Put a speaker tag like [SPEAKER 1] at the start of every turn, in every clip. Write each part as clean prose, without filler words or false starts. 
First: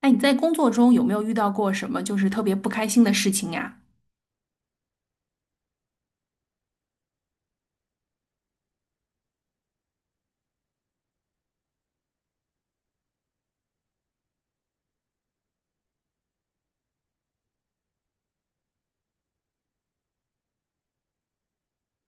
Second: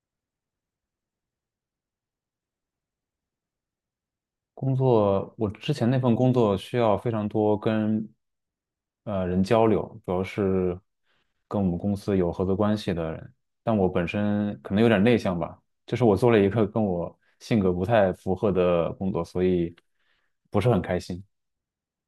[SPEAKER 1] 哎，你在工作中有没有遇到过什么就是特别不开心的事情呀？
[SPEAKER 2] 工作，我之前那份工作需要非常多跟人交流，主要是跟我们公司有合作关系的人。但我本身可能有点内向吧，就是我做了一个跟我性格不太符合的工作，所以不是很开心。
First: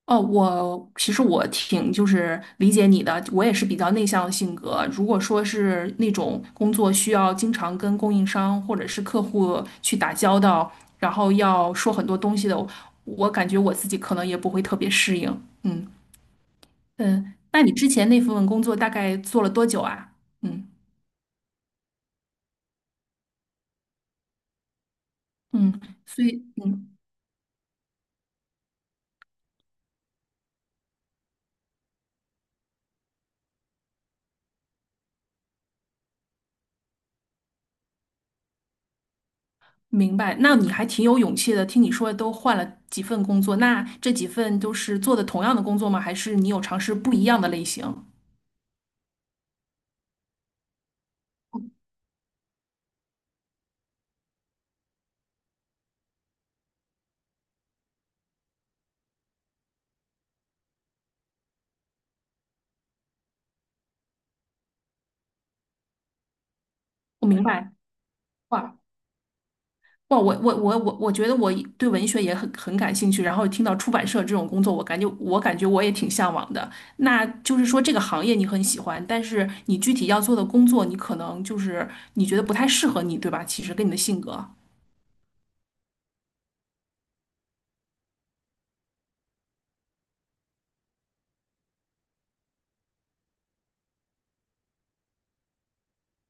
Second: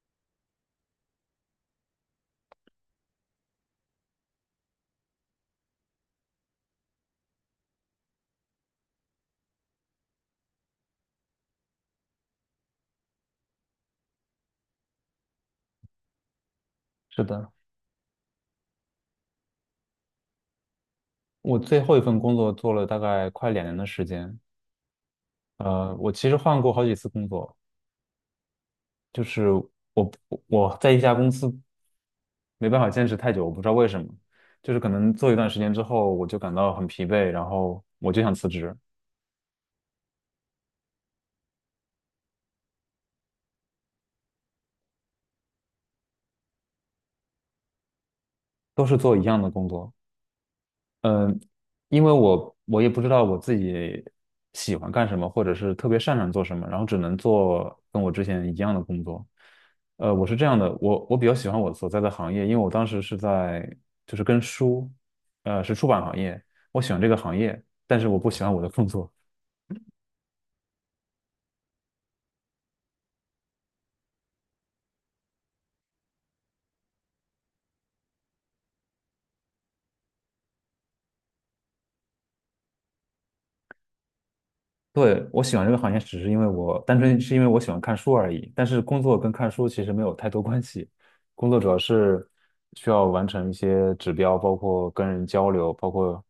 [SPEAKER 1] 哦，我其实挺就是理解你的，我也是比较内向的性格。如果说是那种工作需要经常跟供应商或者是客户去打交道，然后要说很多东西的，我感觉我自己可能也不会特别适应。嗯。
[SPEAKER 2] 是
[SPEAKER 1] 嗯，
[SPEAKER 2] 的，
[SPEAKER 1] 那你之前那份工作大概做了多久啊？嗯。
[SPEAKER 2] 我最后一份工作做了大概快两年的时间。
[SPEAKER 1] 嗯，
[SPEAKER 2] 我
[SPEAKER 1] 所
[SPEAKER 2] 其实
[SPEAKER 1] 以
[SPEAKER 2] 换过好
[SPEAKER 1] 嗯。
[SPEAKER 2] 几次工作，就是我我在一家公司。没办法坚持太久，我不知道为什么，就是可能做一段时间之后，我就感到很疲惫，然后我就想辞职，
[SPEAKER 1] 明白，那你还挺有勇气的。听你说都换了几份工作，那这几份都是做的同样的工作吗？还是你有尝试不一样的类型？
[SPEAKER 2] 都是做一样的工作，因为我也不知道我自己喜欢干什么，或者是特别擅长做什么，然后只能做跟我之前一样的工作。我是这样的，我比较喜欢我所在的行业，因为我当时是在就是跟书，是出版行业，我喜欢这个
[SPEAKER 1] 我
[SPEAKER 2] 行
[SPEAKER 1] 明
[SPEAKER 2] 业，
[SPEAKER 1] 白。
[SPEAKER 2] 但是我不喜欢我的
[SPEAKER 1] 哇。
[SPEAKER 2] 工作。
[SPEAKER 1] 哇，我觉得我对文学也很感兴趣，然后听到出版社这种工作，我感觉我也挺向往的。那就是说这个行业你很喜欢，但是你具体要做的工作，你可能就是你觉得不太适合你，对吧？其实跟你的性格，
[SPEAKER 2] 对，我喜欢这个行业，只是因为我单纯是因为我喜欢看书而已。但是工作跟看书其实没有太多关系，工作主要是需要完成一些指标，包括跟人交流，包括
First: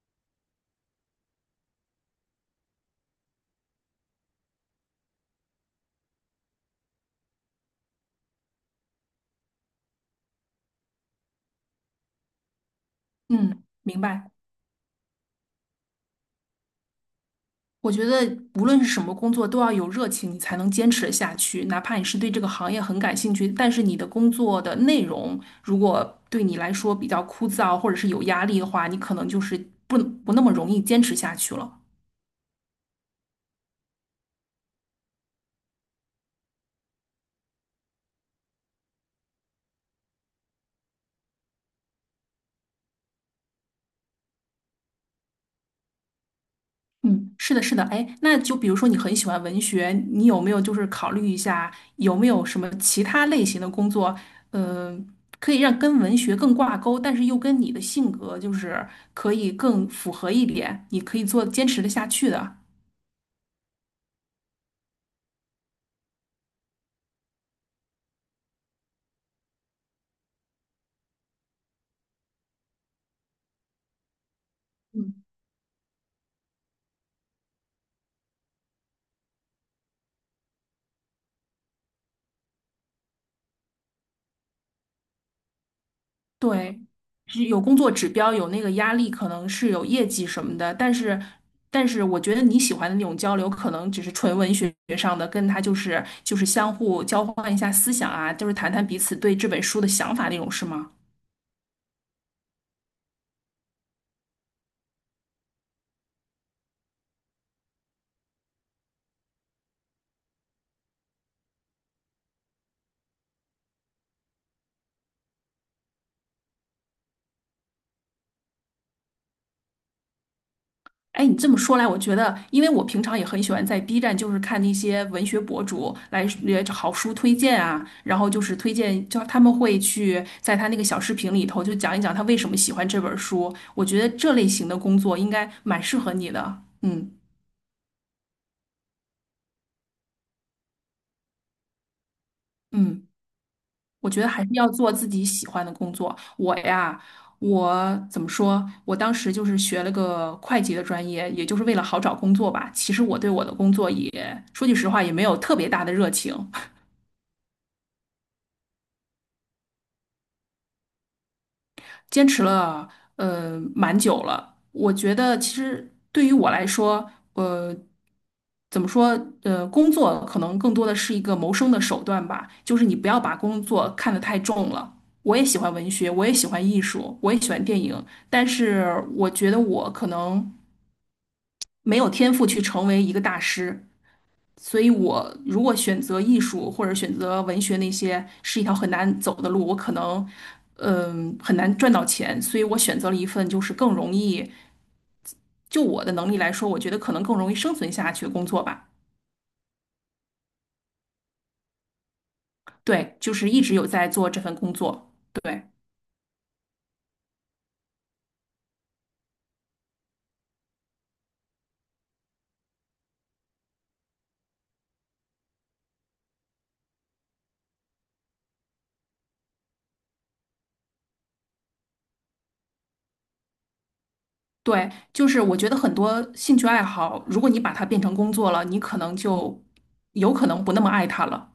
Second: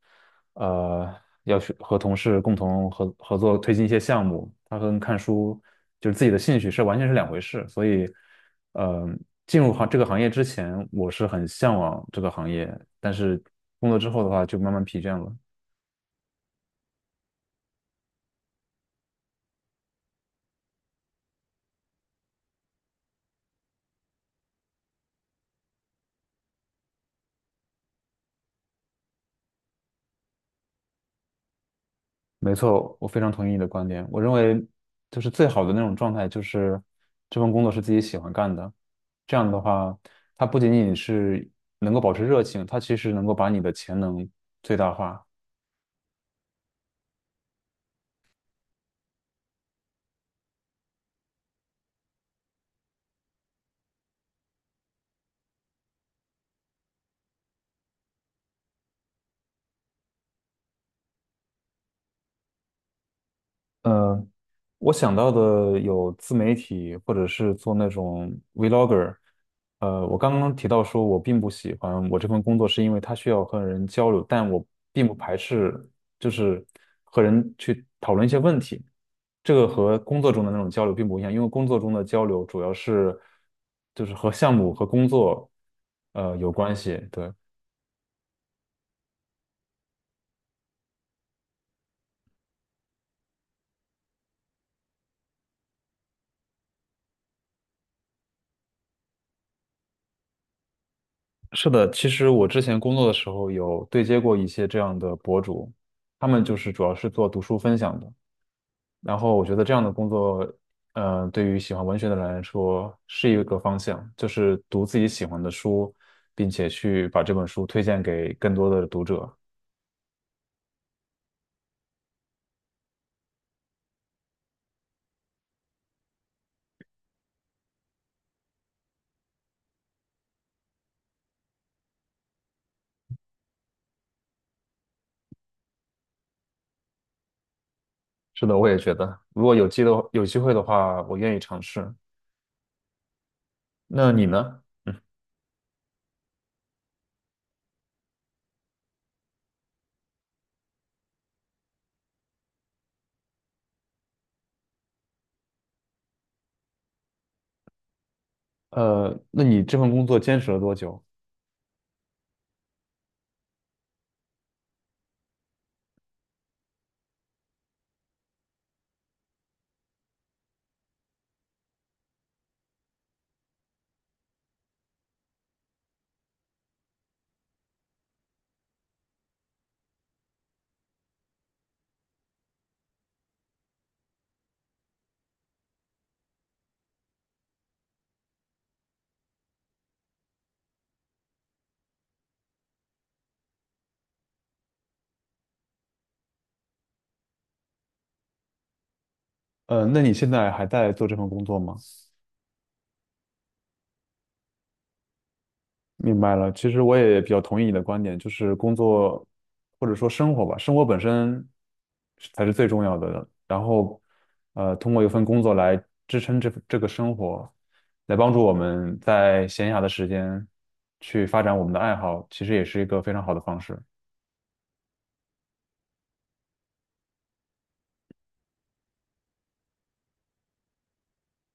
[SPEAKER 2] 呃要去和同事共同合作推进一些项目。它跟看书就是自己的兴趣是完全是两回事。所以，呃，进入行这个行业之前，我是很向往这个行业，但是
[SPEAKER 1] 嗯，
[SPEAKER 2] 工作
[SPEAKER 1] 明
[SPEAKER 2] 之后的
[SPEAKER 1] 白。
[SPEAKER 2] 话就慢慢疲倦了。
[SPEAKER 1] 我觉得无论是什么工作，都要有热情，你才能坚持得下去。哪怕你是对这个行业很感兴趣，但是你的工作的内容如果对你来说比较枯燥，或者是有压力的话，你可能就是不不那么容易坚持下去了。
[SPEAKER 2] 没错，我非常同意你的观点。我认为，就是最好的那种状态，就是这份工作是自己喜欢干的。这样的话，它不仅仅是能够保持热情，它其实能够把你的潜能最大化。
[SPEAKER 1] 嗯，是的，是的。哎，那就比如说你很喜欢文学，你有没有就是考虑一下，有没有什么其他类型的工作，呃，可以让跟文学更挂钩，但是又跟你的性格就是可以更符合一点，你可以做坚持的下去的。
[SPEAKER 2] 呃我想到的有自媒体，或者是做那种 vlogger。我刚刚提到说，我并不喜欢我这份工作，是因为它需要和人交流，但我并不排斥，就是和人去讨论一些问题。这个和工作中的那种交流并不一样，因为工作中的交流主要是就是和项目和工作有关
[SPEAKER 1] 对，
[SPEAKER 2] 系。对，
[SPEAKER 1] 是有工作指标，有那个压力，可能是有业绩什么的，但是，但是我觉得你喜欢的那种交流，可能只是纯文学上的，跟他就是相互交换一下思想啊，就是谈谈彼此对这本书的想法那种，是吗？
[SPEAKER 2] 是的，其实我之前工作的时候有对接过一些这样的博主，他们就是主要是做读书分享的。然后我觉得这样的工作，对于喜欢文学的人来说是一个方向，就是读自己喜欢的书，并且去把这本书推荐给更多的读者。
[SPEAKER 1] 哎，你这么说来，我觉得，因为我平常也很喜欢在 B 站，就是看那些文学博主来也好书推荐啊，然后就是推荐，就他们会去在他那个小视频里头就讲一讲他为什么喜欢这本书。我觉得这类型的工作应该蛮适合你的。嗯。
[SPEAKER 2] 是的，我也觉得，如果有机的有机会的话，我愿意尝试。
[SPEAKER 1] 嗯，我
[SPEAKER 2] 那
[SPEAKER 1] 觉
[SPEAKER 2] 你
[SPEAKER 1] 得还是
[SPEAKER 2] 呢？
[SPEAKER 1] 要做自己喜欢的工作。我呀，我怎么说？我当时就是学了个会计的专业，也就是为了好找工作吧。其实我对我的工作也，说句实话，也没有特别大的热情。
[SPEAKER 2] 那你这份工作坚持了多久？
[SPEAKER 1] 坚持了蛮久了。我觉得其实对于我来说，怎么说，工作可能更多的是一个谋生的手段吧，就是你不要把工作看得太重了。我也喜欢文学，我也喜欢艺术，我也喜欢电影，但是我觉得我可能没有天赋去成为一个大师。所以我如果选择艺术或者选择文学那些是一条很难走的路，我可能很难赚到钱，所以我选择了一份就是更容易，就我的能力来说，我觉得可能更容易生存下去的工作吧。
[SPEAKER 2] 那你现在还在做这份工作吗？
[SPEAKER 1] 对，就是一直有在做这份工作。对。
[SPEAKER 2] 明白了，其实我也比较同意你的观点，就是工作或者说生活吧，生活本身是才是最重要的。然后，通过一份工作来支撑这个生活，来帮助我们在闲暇的时间去发展我们的爱好，其实也是一个非常好的方式。
[SPEAKER 1] 对，就是我觉得很多兴趣爱好，如果你把它变成工作了，你可能就有可能不那么爱它了。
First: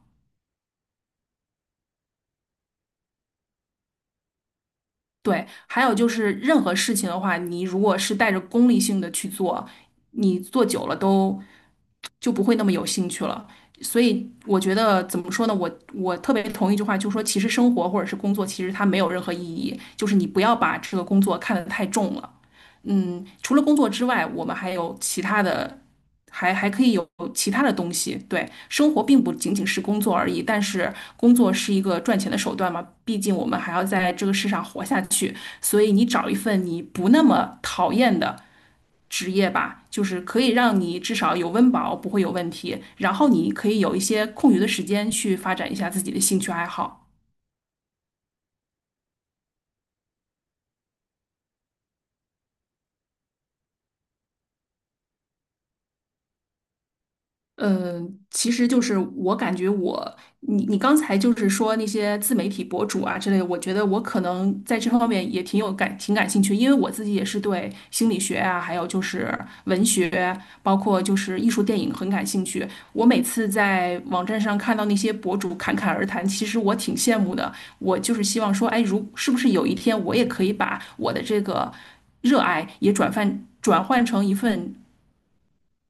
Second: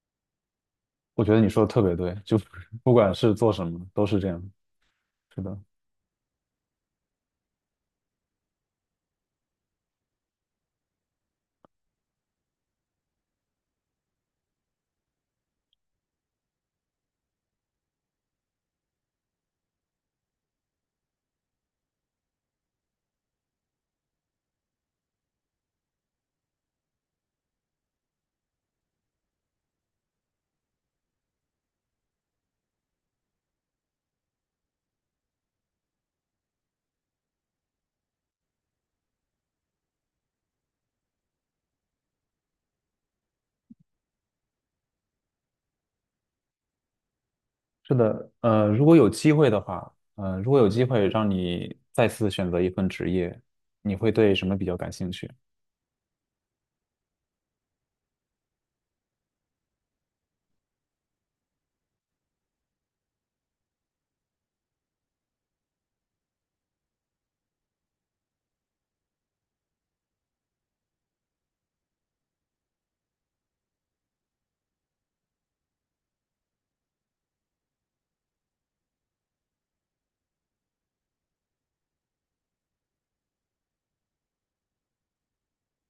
[SPEAKER 2] 我觉得你说的特别对，就 不管是做什么都是这样。是
[SPEAKER 1] 对，
[SPEAKER 2] 的，
[SPEAKER 1] 还有就是任何事情的话，你如果是带着功利性的去做，你做久了都就不会那么有兴趣了。所以我觉得怎么说呢？我特别同意一句话，就是说，其实生活或者是工作，其实它没有任何意义，就是你不要把这个工作看得太重了。嗯，除了工作之外，我们还有其他的，还可以有其他的东西。对，生活并不仅仅是工作而已，但是工作是一个赚钱的手段嘛，毕竟我们还要在这个世上活下去。所以你找一份你不那么讨厌的职业吧，就是可以让你至少有温饱，不会有问题。然后你可以有一些空余的时间去发展一下自己的兴趣爱好。
[SPEAKER 2] 是的，如果有机会的话，如果有机会让你再次选择一份职业，你会对什么比较感兴趣？
[SPEAKER 1] 嗯，其实就是我感觉我，你刚才就是说那些自媒体博主啊之类的，我觉得我可能在这方面也挺有感，挺感兴趣，因为我自己也是对心理学啊，还有就是文学，包括就是艺术电影很感兴趣。我每次在网站上看到那些博主侃侃而谈，其实我挺羡慕的。我就是希望说，哎，如是不是有一天我也可以把我的这个热爱也转换成一份。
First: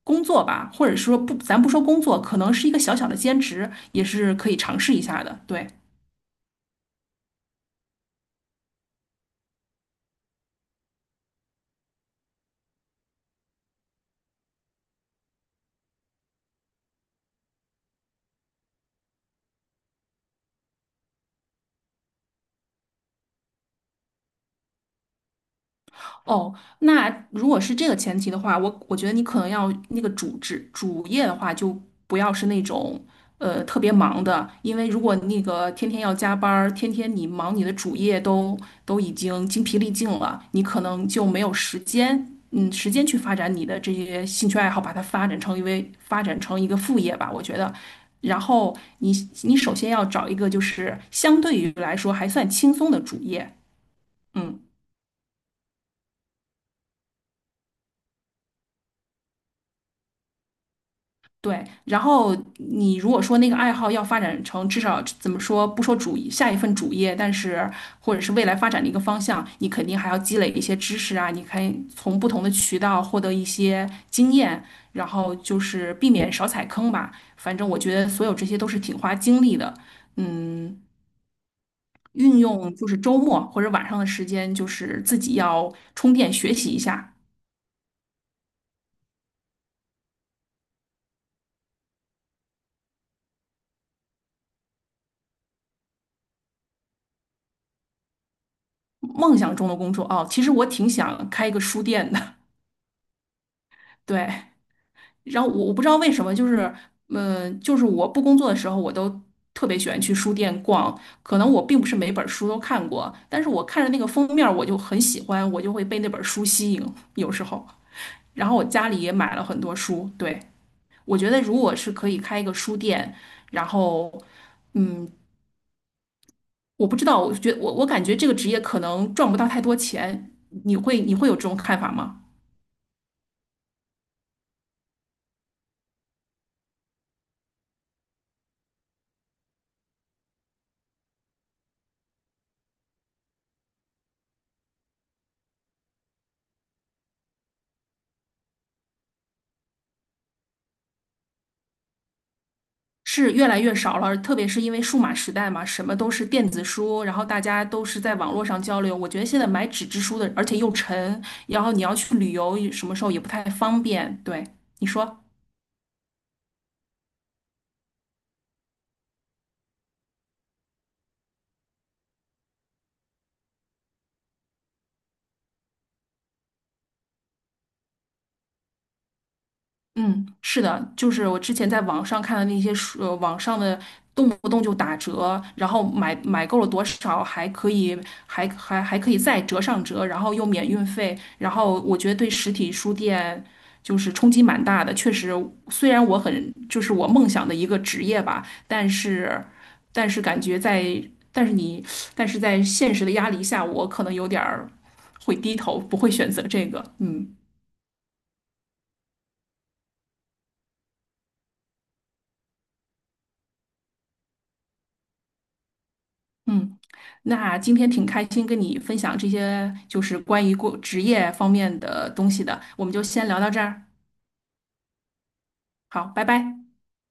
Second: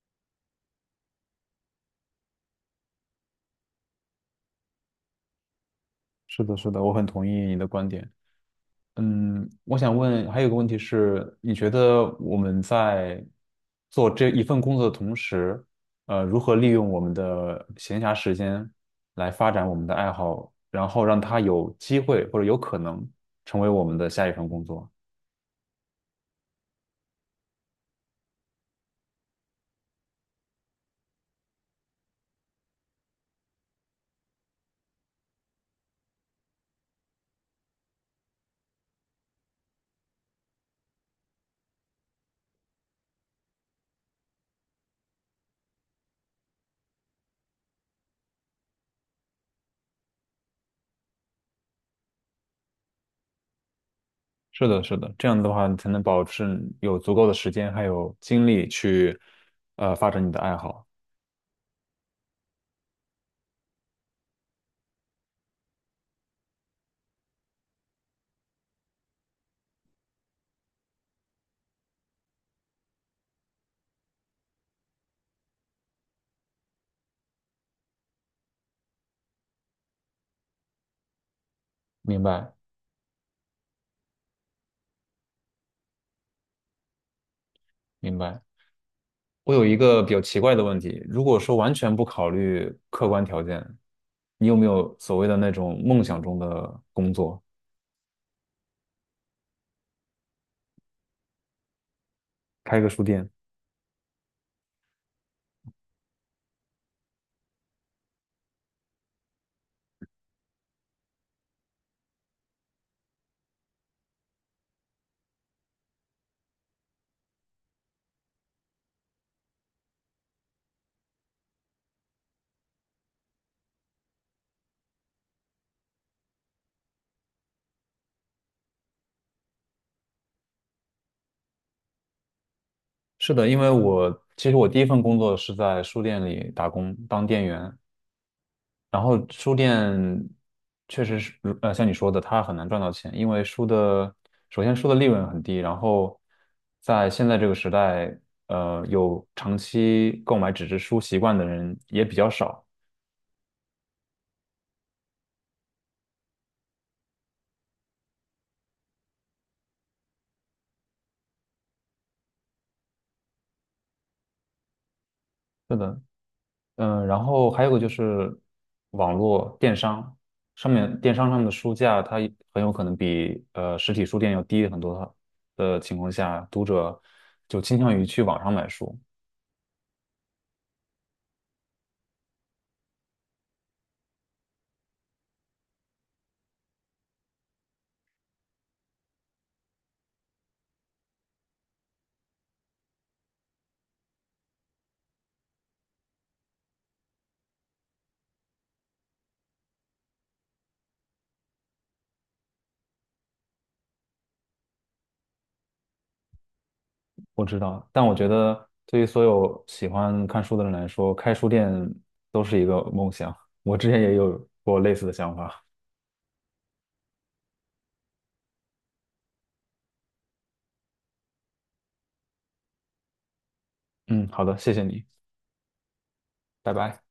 [SPEAKER 1] 工作吧，或者说不，咱不说工作，可能是一个小小的兼职，也是可以尝试一下的。对，
[SPEAKER 2] 是的，是的，我很同意你的观点。嗯，我想问，还有个问题是，你觉得我们在做这一份工作的同时，如何利用我们的闲暇时间来发展我们的爱好，然后让它有机会或者有可能成为我们的下一份工作？
[SPEAKER 1] 哦，那如果是这个前提的话，我觉得你可能要那个主职主业的话，就不要是那种特别忙的，因为如果那个天天要加班儿，天天你忙你的主业都已经精疲力尽了，你可能就没有时间，嗯，时间去发展你的这些兴趣爱好，把它发展成一个副业吧，我觉得。然后你你首先要找一个就是相对于来说还算轻松的主业，嗯。
[SPEAKER 2] 是的，是的，这样的话，你才能保证有足够的时间还有精力去，发展你的爱好。
[SPEAKER 1] 对，然后你如果说那个爱好要发展成至少怎么说，不说下一份主业，但是或者是未来发展的一个方向，你肯定还要积累一些知识啊，你可以从不同的渠道获得一些经验，然后就是避免少踩坑吧。反正我觉得所有这些都是挺花精力的，嗯，
[SPEAKER 2] 明
[SPEAKER 1] 运
[SPEAKER 2] 白，
[SPEAKER 1] 用就是周末或者晚上的时间，就是自己要充电学习一下
[SPEAKER 2] 明白。我有一个比较奇怪的问题，如果说完全不考虑客观条件，你有没有所谓的那种梦想中的工作，
[SPEAKER 1] 梦想中的工作。哦，其实我挺想开一个书店的，
[SPEAKER 2] 开个书店？
[SPEAKER 1] 对。然后我不知道为什么，就是，就是我不工作的时候，我都特别喜欢去书店逛。可能我并不是每本书都看过，但是我看着那个封面儿我就很喜欢，我就会被那本书吸引。有时候，然后我家里也买了很多书。对，我觉得如果是可以开一个书店，然后，嗯，我不知道，我感觉这个职业可能赚不到太多钱。你会有这种看法吗？
[SPEAKER 2] 是的，因为我其实我第一份工作是在书店里打工，当店员。然后书店确实是，像你说的，它很难赚到钱，因为首先书的利润很低，然后在现在这个时代，有长期购买纸质书习惯的人也比较少。
[SPEAKER 1] 是越来越少了，特别是因为数码时代嘛，什么都是电子书，然后大家都是在网络上交流。我觉得现在买纸质书的，而且又沉，然后你要去旅游，什么时候也不太方便。对，你说。
[SPEAKER 2] 是的，嗯，然后还有个就是网络电商上面，电商上面的书价，它也很有可能比实体书店要低很多的情况下，读者就倾向于去网上买书。
[SPEAKER 1] 嗯，是的，就是我之前在网上看的那些书，网上的动不动就打折，然后买够了多少还可以，还可以再折上折，然后又免运费，然后我觉得对实体书店就是冲击蛮大的。确实，虽然我很就是我梦想的一个职业吧，但是但是感觉在但是你但是在现实的压力下，我可能有点儿会低头，不会选择这个。嗯。
[SPEAKER 2] 我知道，但我觉得对于所有喜欢看书的人来说，开书店都是一个梦想。我之前也有过类似的想法。
[SPEAKER 1] 嗯，那今天挺开心跟你分享这些，就是关于过职业方面的东西的，我们就先聊到这儿。
[SPEAKER 2] 嗯，好的，谢谢你，
[SPEAKER 1] 好，拜拜。
[SPEAKER 2] 拜拜。